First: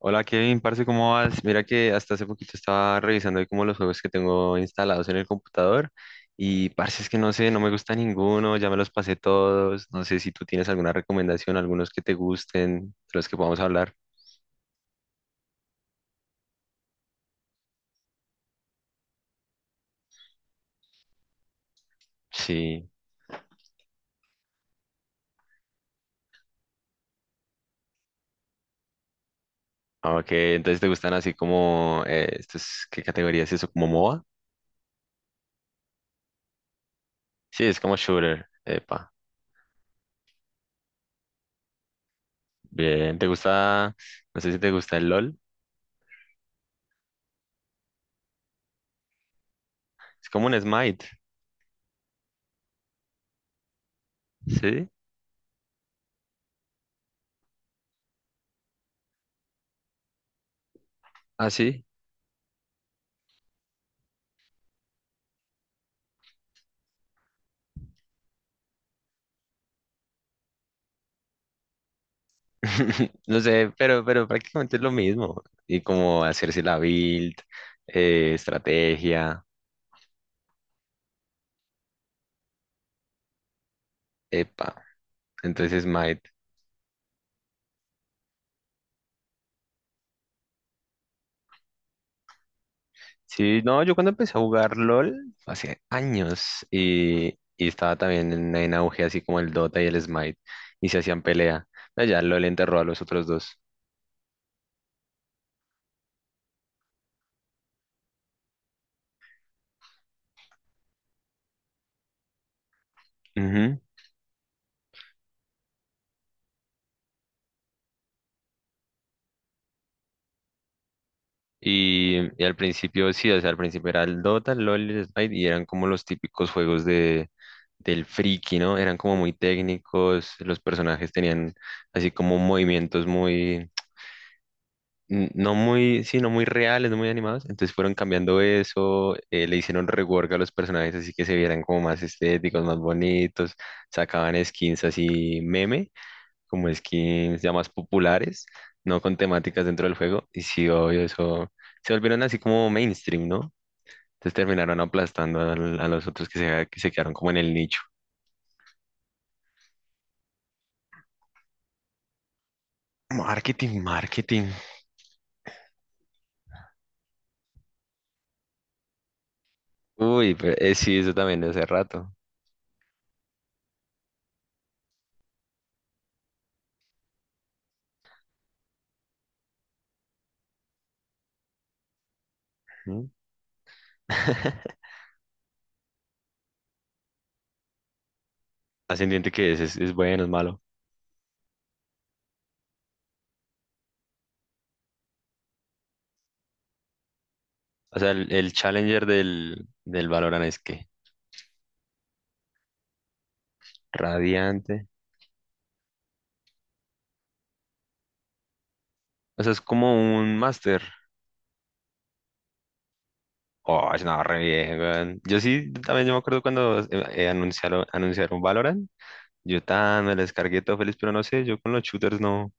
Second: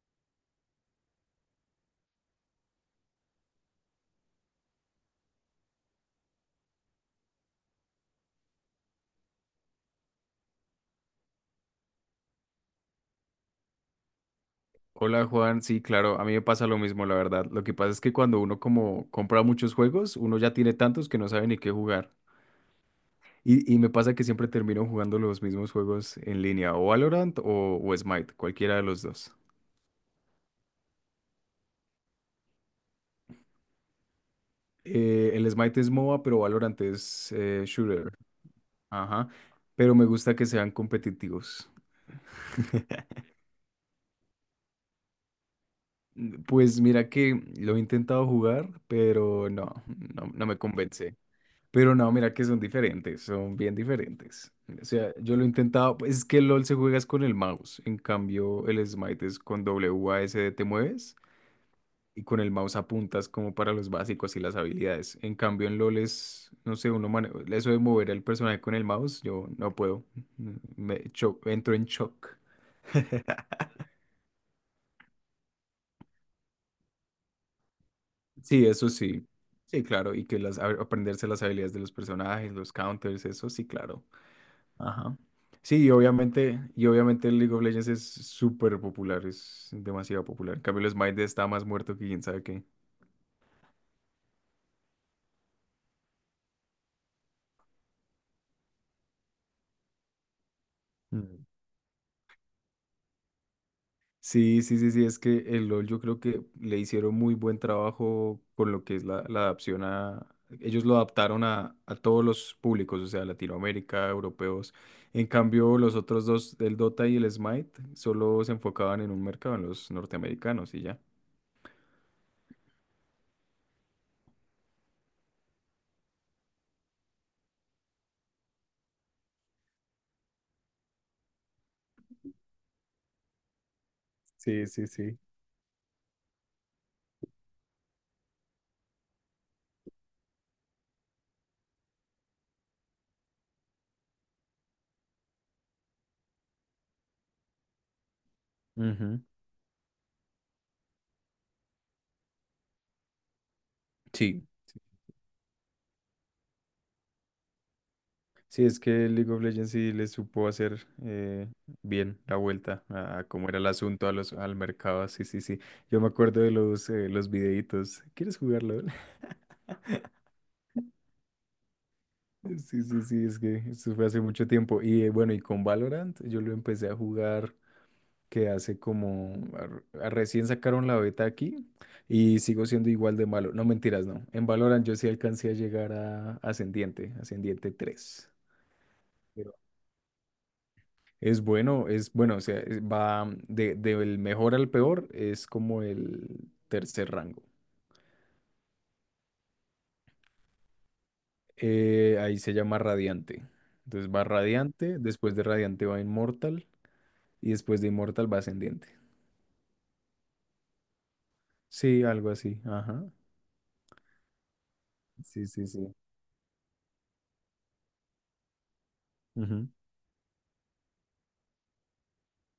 Hola Kevin, parce, ¿cómo vas? Mira que hasta hace poquito estaba revisando ahí como los juegos que tengo instalados en el computador y parce, es que no sé, no me gusta ninguno, ya me los pasé todos, no sé si tú tienes alguna recomendación, algunos que te gusten, de los que podamos hablar. Hola Juan, sí, claro, a mí me pasa lo mismo, la verdad. Lo que pasa es que cuando uno como compra muchos juegos, uno ya tiene tantos que no sabe ni qué jugar. Sí, Y me pasa que siempre termino jugando los mismos juegos en línea, o Valorant o Smite, cualquiera de los dos. ok, entonces te gustan así como, estos, ¿qué categoría es eso? ¿Como MOBA? El Smite es MOBA, pero Valorant es Sí, es como shooter. shooter, epa, Ajá. Pero me gusta que sean competitivos. bien, ¿te gusta, no sé si te gusta el LOL? Pues mira que lo he intentado jugar, pero no, Es no, como no me un Smite, convence. Pero no, mira que son diferentes, son bien diferentes. O ¿sí? sea, yo lo he intentado, pues, es que el LOL se juegas con el mouse, en cambio el Smite es con w a s d te mueves Ah, sí. y con el mouse apuntas como para los básicos y las habilidades. En cambio en LOL es, no sé, eso de mover al personaje con el mouse, yo no puedo, entro en shock. No sé, pero prácticamente es lo mismo. Y como hacerse la build, Sí, eso sí. estrategia, Sí, claro, y que aprenderse las habilidades de los personajes, los counters, eso sí, claro. epa. Ajá. Entonces, Sí, smite. Y obviamente el League of Legends es súper popular, es demasiado popular. En cambio, el Smite está más muerto que quién sabe qué. Sí, no, yo cuando empecé a jugar LOL, hace años, y estaba también en auge, así como el Dota y el Smite, y se hacían Mm. pelea. Pero ya LOL enterró a los otros dos. Sí, sí, sí, sí, es que el LoL yo creo que le hicieron muy buen trabajo con lo que es la adaptación a. Ellos lo adaptaron a todos los públicos, o sea, Latinoamérica, europeos. En cambio, los otros dos, el Dota y el Smite, solo se enfocaban en un mercado, en los norteamericanos y ya. Y al principio, sí, o sea, al principio era el Dota, el LoL y el Smite, y eran como los típicos juegos del friki, ¿no? Eran como muy técnicos, los personajes tenían así como movimientos muy, Sí, sí, sí. Sí, no muy reales, no muy animados, entonces fueron cambiando eso, le hicieron rework a los personajes así que se vieran como más estéticos, más bonitos, sacaban skins así meme, como skins ya más populares, no con Ujú. temáticas dentro del juego. Y sí, obvio, eso se volvieron así como mainstream, ¿no? Entonces Sí. terminaron aplastando a los otros que se quedaron como en el nicho. Sí, es que League of Legends sí le supo hacer bien la vuelta a cómo era el Marketing, asunto a los, marketing. al mercado. Sí, sí, sí. Yo me acuerdo de los videitos. ¿Quieres jugarlo? Uy, pero sí, eso también de hace rato. Sí, sí, sí, es que eso fue hace mucho tiempo. Y bueno, y con Valorant yo lo empecé a jugar que hace como. Recién sacaron la beta aquí y sigo siendo ¿Mm? igual de malo. No, mentiras, no. En Valorant yo sí alcancé a llegar a Ascendiente, Ascendiente 3. Ascendiente que es, es bueno, es malo. Es bueno, o sea, va del mejor al peor, es como el tercer rango. O sea, el Challenger del Valorant es que Ahí se llama Radiante. Entonces va radiante. Radiante, después de Radiante va Inmortal y después de Inmortal va Ascendiente. O sea, es como un máster. Sí, algo así, ajá. Oh, no, re bien, weón. Yo Sí, sí, sí, sí. también yo me acuerdo cuando anunciaron, anunciaron Valorant. Yo Ujú. tan me lo descargué todo feliz, pero no sé, yo con los shooters no.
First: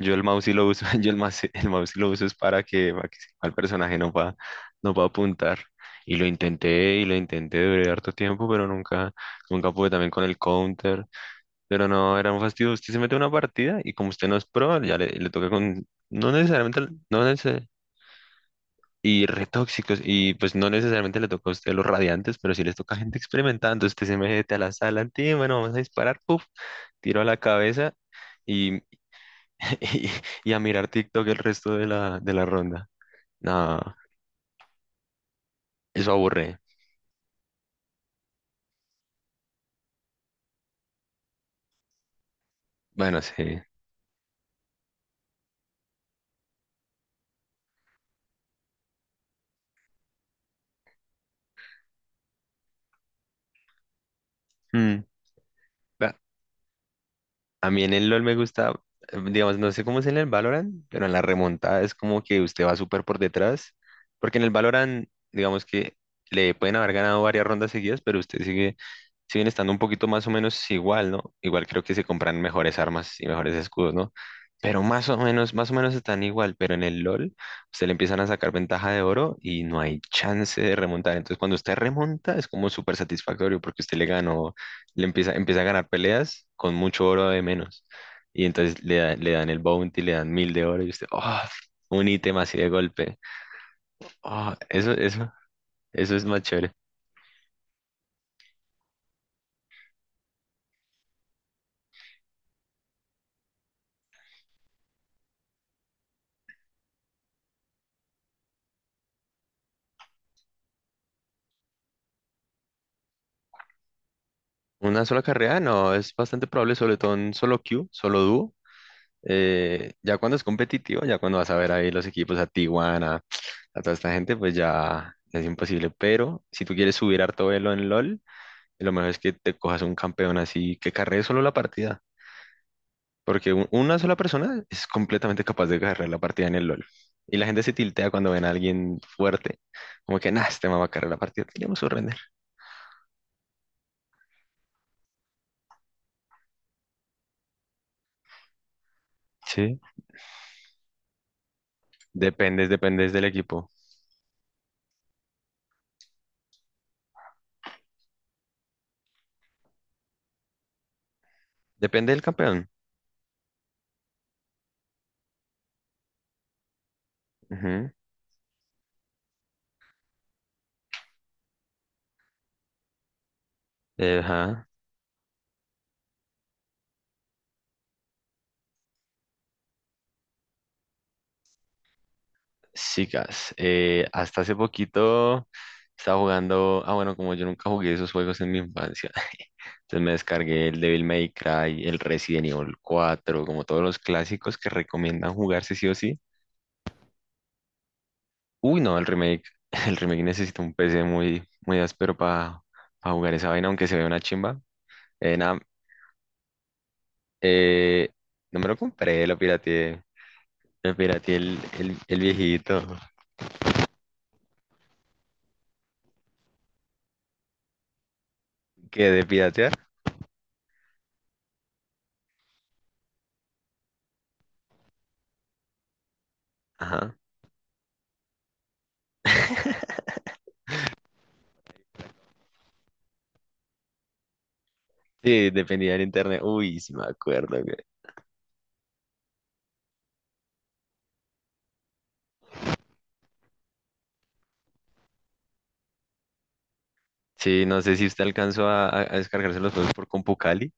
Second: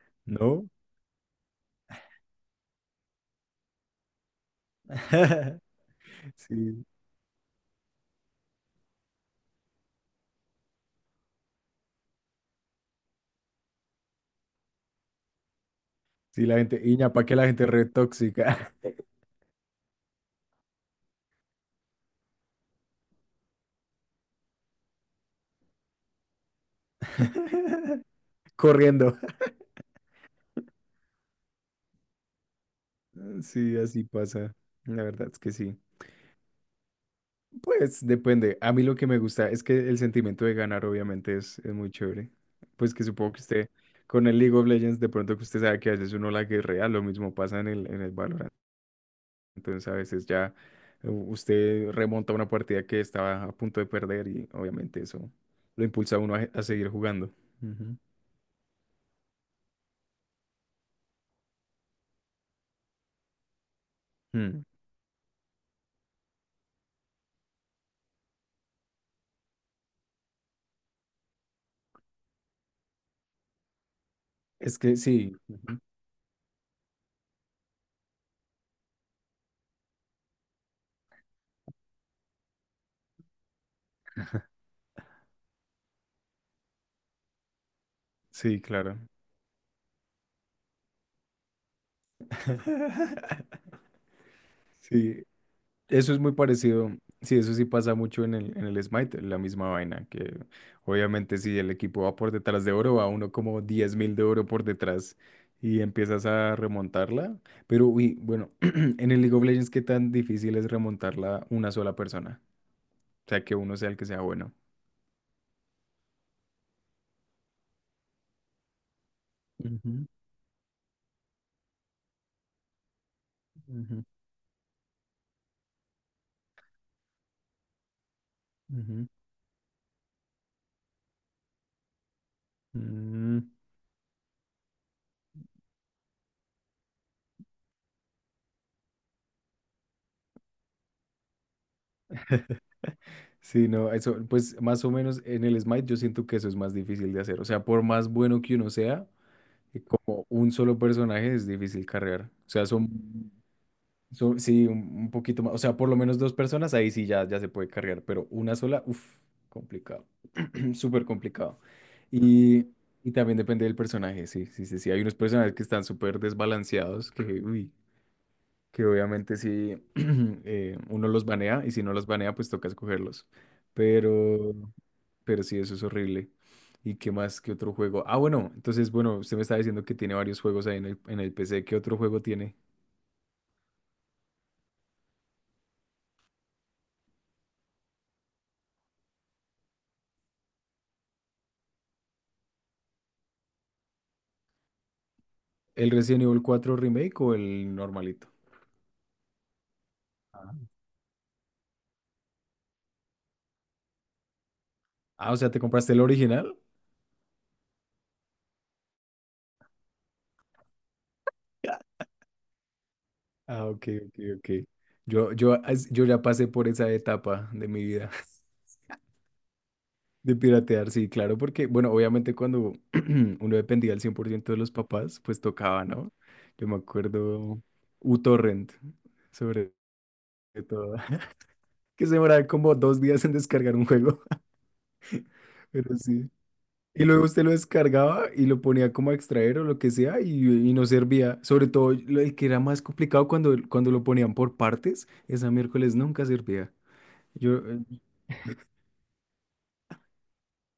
Yo el mouse sí lo ¿No? uso, yo el mouse sí lo uso es para que sepa el personaje no va, no va a apuntar. Sí, Y lo intenté durante harto tiempo, pero nunca, nunca pude también con el counter. Pero no, era un fastidio. Usted se mete a una partida y como usted no es pro, le toca con, no sí, la gente, necesariamente, Iña, no, ¿para qué la gente re tóxica? y retóxicos. Y pues no necesariamente le toca a usted los radiantes, pero sí les toca a gente experimentada. Entonces usted se mete a la sala, "Ti, bueno, vamos a disparar, puf, tiro a la cabeza y, Corriendo. y, y a mirar TikTok el resto de la ronda. Sí, No, así pasa. La verdad es que sí. eso aburre. Pues depende. A mí lo que me gusta es que el sentimiento de ganar obviamente es muy chévere. Pues que Bueno, supongo que sí. usted con el League of Legends de pronto que usted sabe que a veces uno la guerrea, lo mismo pasa en el Valorant. Entonces a veces ya usted remonta una partida que estaba a punto de perder y obviamente Mm. eso lo Va, impulsa a uno a seguir jugando. a mí en Ujú. el LOL me gusta, digamos, no sé cómo es en el Valorant, pero en la remontada es como que usted va súper por detrás, porque en el Mm. Valorant, digamos que le pueden haber ganado varias rondas seguidas, pero usted sigue siguen estando un poquito más o menos igual, ¿no? Igual creo que se compran mejores armas y mejores escudos, ¿no? Es Pero que sí, más o Ujú. menos están igual, pero en el LOL se le empiezan a sacar ventaja de oro y no hay chance de remontar. Entonces cuando usted remonta es como súper satisfactorio porque usted le ganó, empieza a ganar peleas con mucho oro de menos. Y Sí, entonces claro. Le dan el bounty, le dan mil de oro y usted, ¡oh! Un ítem así de golpe. ¡Oh! Sí, eso eso es es muy más chévere. parecido. Sí, eso sí pasa mucho en el Smite, la misma vaina, que obviamente si el equipo va por detrás de oro, va uno como 10.000 de oro por detrás y empiezas a remontarla. Pero uy, bueno, en el League of Legends, ¿qué tan difícil es remontarla una sola persona? O sea, que uno sea el que sea bueno. Una sola carrera, no, es bastante probable, sobre todo en solo queue, solo dúo. Ujú, Ya cuando es competitivo, ya cuando vas a ver ahí los equipos a Tijuana, a toda ujú, esta gente, pues ya es imposible. Pero si tú quieres subir harto velo en LOL, lo ujú. mejor es que te cojas un campeón así que carree solo la partida. Mm. Porque una sola persona es completamente capaz de carrear la partida en el LOL. Y la gente se tiltea cuando ven a alguien fuerte, como que, nah, este man va a carrear la partida, tenemos que render. Sí, no, eso, pues más o menos en el Smite yo siento que eso es más difícil de hacer. O sea, por más bueno que uno sea. Sí. Y como un solo personaje es difícil cargar. O sea, Dependes, son, dependes del equipo. Sí, un poquito más. O sea, por lo menos dos personas, ahí sí ya, ya se puede cargar, pero una sola, uff, complicado. Súper complicado. Depende del Y, campeón. y también depende del personaje, sí, sí, sí, sí. Hay unos personajes que están súper desbalanceados, que, uy, Ujú. que obviamente si uno los banea y si no los banea pues toca escogerlos. Pero, Ajá, pero sí, eso es horrible. ¿Y qué más? ¿Qué otro juego? Ah, bueno, entonces, bueno, usted me está diciendo que tiene varios juegos ahí en el PC. ¿Qué otro juego tiene? chicas, hasta hace poquito estaba jugando, ah bueno, como yo nunca jugué esos juegos en mi infancia, entonces me descargué el Devil May Cry, el Resident Evil 4, como todos los clásicos que recomiendan jugarse sí ¿El o sí. Resident Evil 4 Remake o el normalito? Uy, no, el remake, el remake necesita un P C muy, muy áspero para jugar esa vaina, aunque se vea una chimba. Ah, o sea, Nada, ¿te compraste el original? eh, no me lo compré, lo pirateé el viejito, Ah, ok, ok, ok. Yo ya pasé por esa etapa de mi vida. qué de piratear. De piratear, sí, claro, porque, bueno, obviamente cuando uno dependía al 100% de los papás, pues tocaba, ¿no? Yo me Ajá. acuerdo uTorrent, sobre todo, que se demoraba como 2 días en descargar un juego, Sí, dependía pero del sí. internet. Uy, sí me Y luego usted lo acuerdo, güey. descargaba y lo ponía como a extraer o lo que sea y no servía. Sobre todo el que era más complicado cuando, cuando lo ponían por partes, esa miércoles nunca servía. Yo, Sí, eh, no sé si usted alcanzó a, a descargarse los juegos por CompuCali.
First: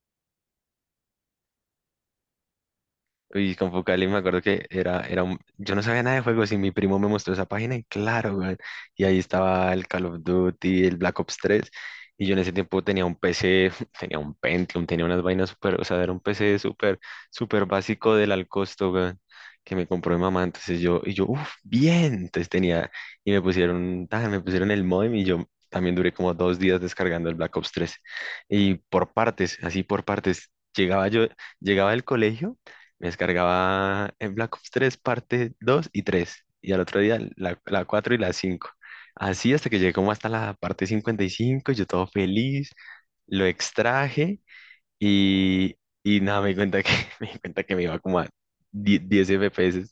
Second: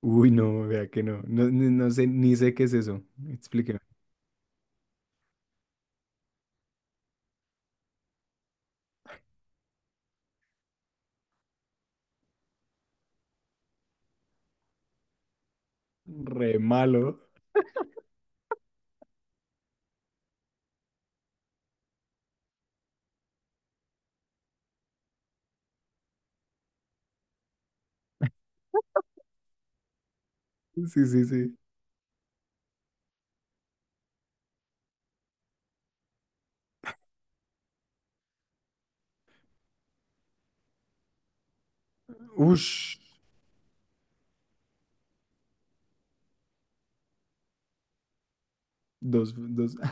uy, no, vea que no, no, no sé, ni sé qué es eso. Uy, con Focali me acuerdo que era, era un... Yo no sabía nada de juegos y mi primo me mostró esa página y claro, weón, y ahí estaba el Call of Duty, el Black Ops 3. Y yo en ese tiempo tenía un PC, tenía un Pentium, tenía unas vainas súper, o sea, era un Re PC súper, malo. súper básico del al costo, weón, que me compró mi mamá. Entonces yo, y yo, uff, bien. Entonces tenía, y me pusieron, tan, me pusieron el modem y yo también duré como 2 días descargando el Black Ops 3. Y por partes, así por partes, Sí, llegaba sí, yo, sí. llegaba del colegio. Me descargaba en Black Ops 3 parte 2 y 3 y al otro día la 4 y la cinco. Así hasta que llegué como hasta la parte 55 yo todo feliz, Ush. lo extraje y, y nada, me di cuenta que, me di cuenta que me iba como a 10, 10 Dos, dos. FPS.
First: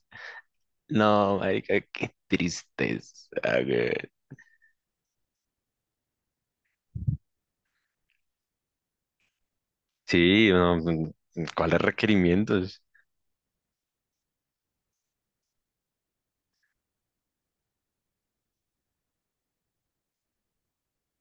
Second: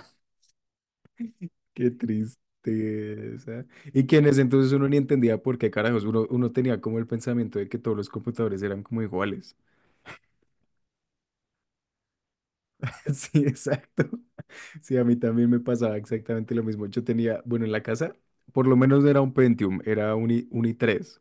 No, marica, Qué qué tristeza. tristeza. Güey. Y que en ese entonces uno ni entendía por qué carajos. Uno, uno tenía como el pensamiento de que todos los computadores eran como iguales. Sí, no, mm, ¿cuáles requerimientos? Sí, exacto. Sí, a mí también me pasaba exactamente lo mismo. Yo tenía, bueno, en la casa, por lo menos no era un Pentium, era un, un i3.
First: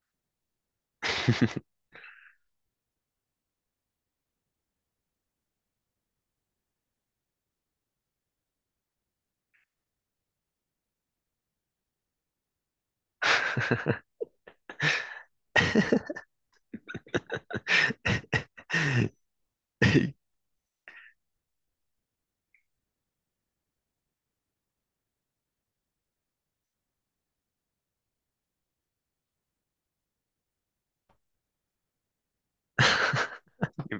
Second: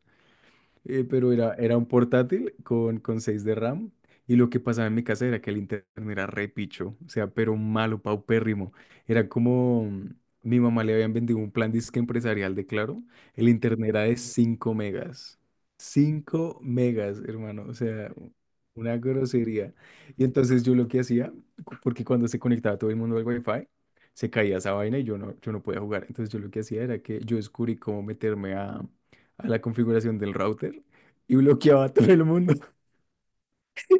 Pero era, era un portátil con 6 de RAM. Y lo que pasaba en mi casa era que el internet era re picho, o sea, pero malo, paupérrimo. Era como mi mamá le habían vendido un plan disque empresarial de Claro. El internet era de 5 megas. 5 megas, hermano, o sea, una grosería. Y entonces yo lo que hacía, porque cuando se conectaba todo el mundo al Wi-Fi, se caía esa vaina y yo no, yo no podía jugar. Entonces yo lo que hacía era que yo descubrí cómo meterme a la configuración del router y bloqueaba a todo el mundo.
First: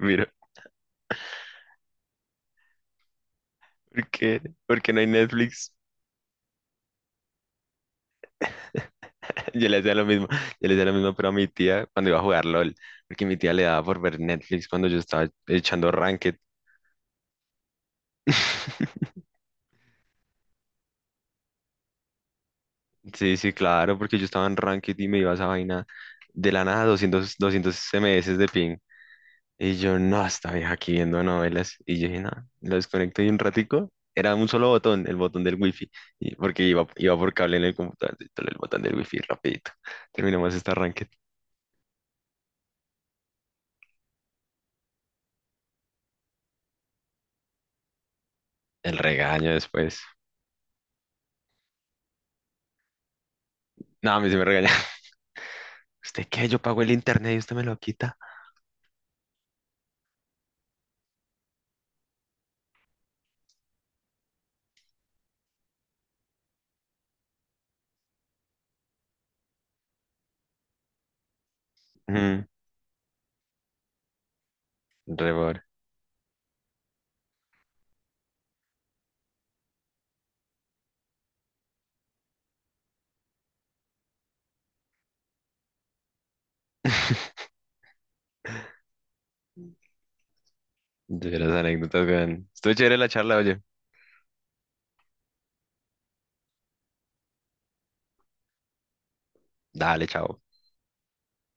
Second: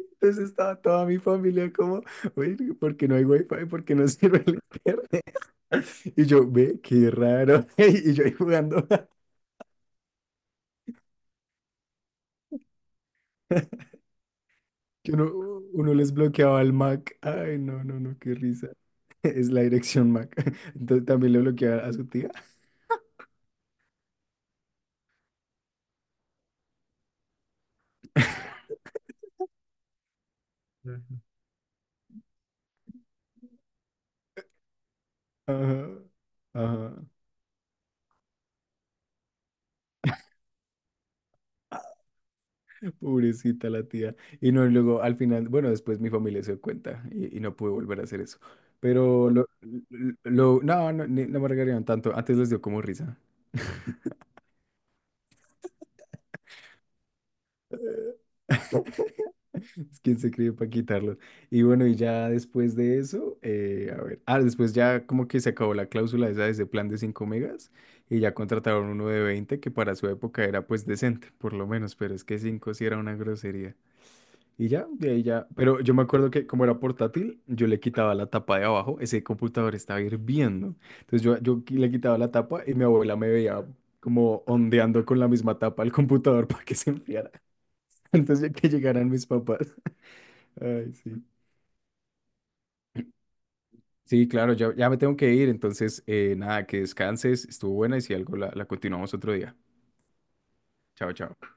Mira, estaba toda mi familia como, oye, ¿por qué no hay wifi? ¿Por qué no ¿por qué? sirve el ¿Por qué no hay internet? Netflix? Y yo, ve, qué raro. Y yo ahí jugando. Yo le hacía lo mismo, yo le hacía lo mismo, pero a mi tía cuando iba a jugar LOL, porque mi tía le daba por ver Netflix cuando yo Que estaba uno, echando uno les Ranked. bloqueaba al Mac. Ay, no, no, no, qué risa. Es la dirección Mac. Entonces también le bloqueaba a su tía. Sí, sí, claro, porque yo estaba en Ranked y me iba a esa vaina de la nada, doscientos, doscientos 200 SMS de ping. Y yo, no, esta vieja aquí viendo novelas. Y yo dije, no, lo desconecto y un ratico. Era un solo botón, el botón del Ajá, wifi, y porque iba, ajá. iba por cable en el computador, entonces el botón del wifi, rapidito. Terminamos esta Ranked. Pobrecita la tía. Y no, y luego al final, bueno, después mi familia se dio cuenta y no pude volver a hacer eso. El Pero regaño después. No, no, no me regañaron tanto. Antes les dio como risa. No, a mí se me regaña. ¿Usted qué? Yo pago el internet y usted me lo quita. Es quien se cree para quitarlo. Y bueno, y ya después de eso, a ver, ah, después ya como que se acabó la cláusula esa de ese plan de 5 megas y ya contrataron uno de 20 que para su época era pues decente, por lo menos, pero es que Mm, 5 sí era una grosería. Y ya, de ahí ya. rebor. Pero yo me acuerdo que como era portátil, yo le quitaba la tapa de abajo, ese computador estaba hirviendo. Entonces yo le quitaba la tapa y mi abuela me veía como ondeando con la misma tapa al computador para que se enfriara antes de que llegaran mis papás. Ay, sí. De las anécdotas, vean. Estuvo chévere la charla, oye. Sí, claro, ya, ya me tengo que ir. Entonces, nada, que descanses. Estuvo buena y si algo la continuamos otro día. Dale, chao. Chao, chao.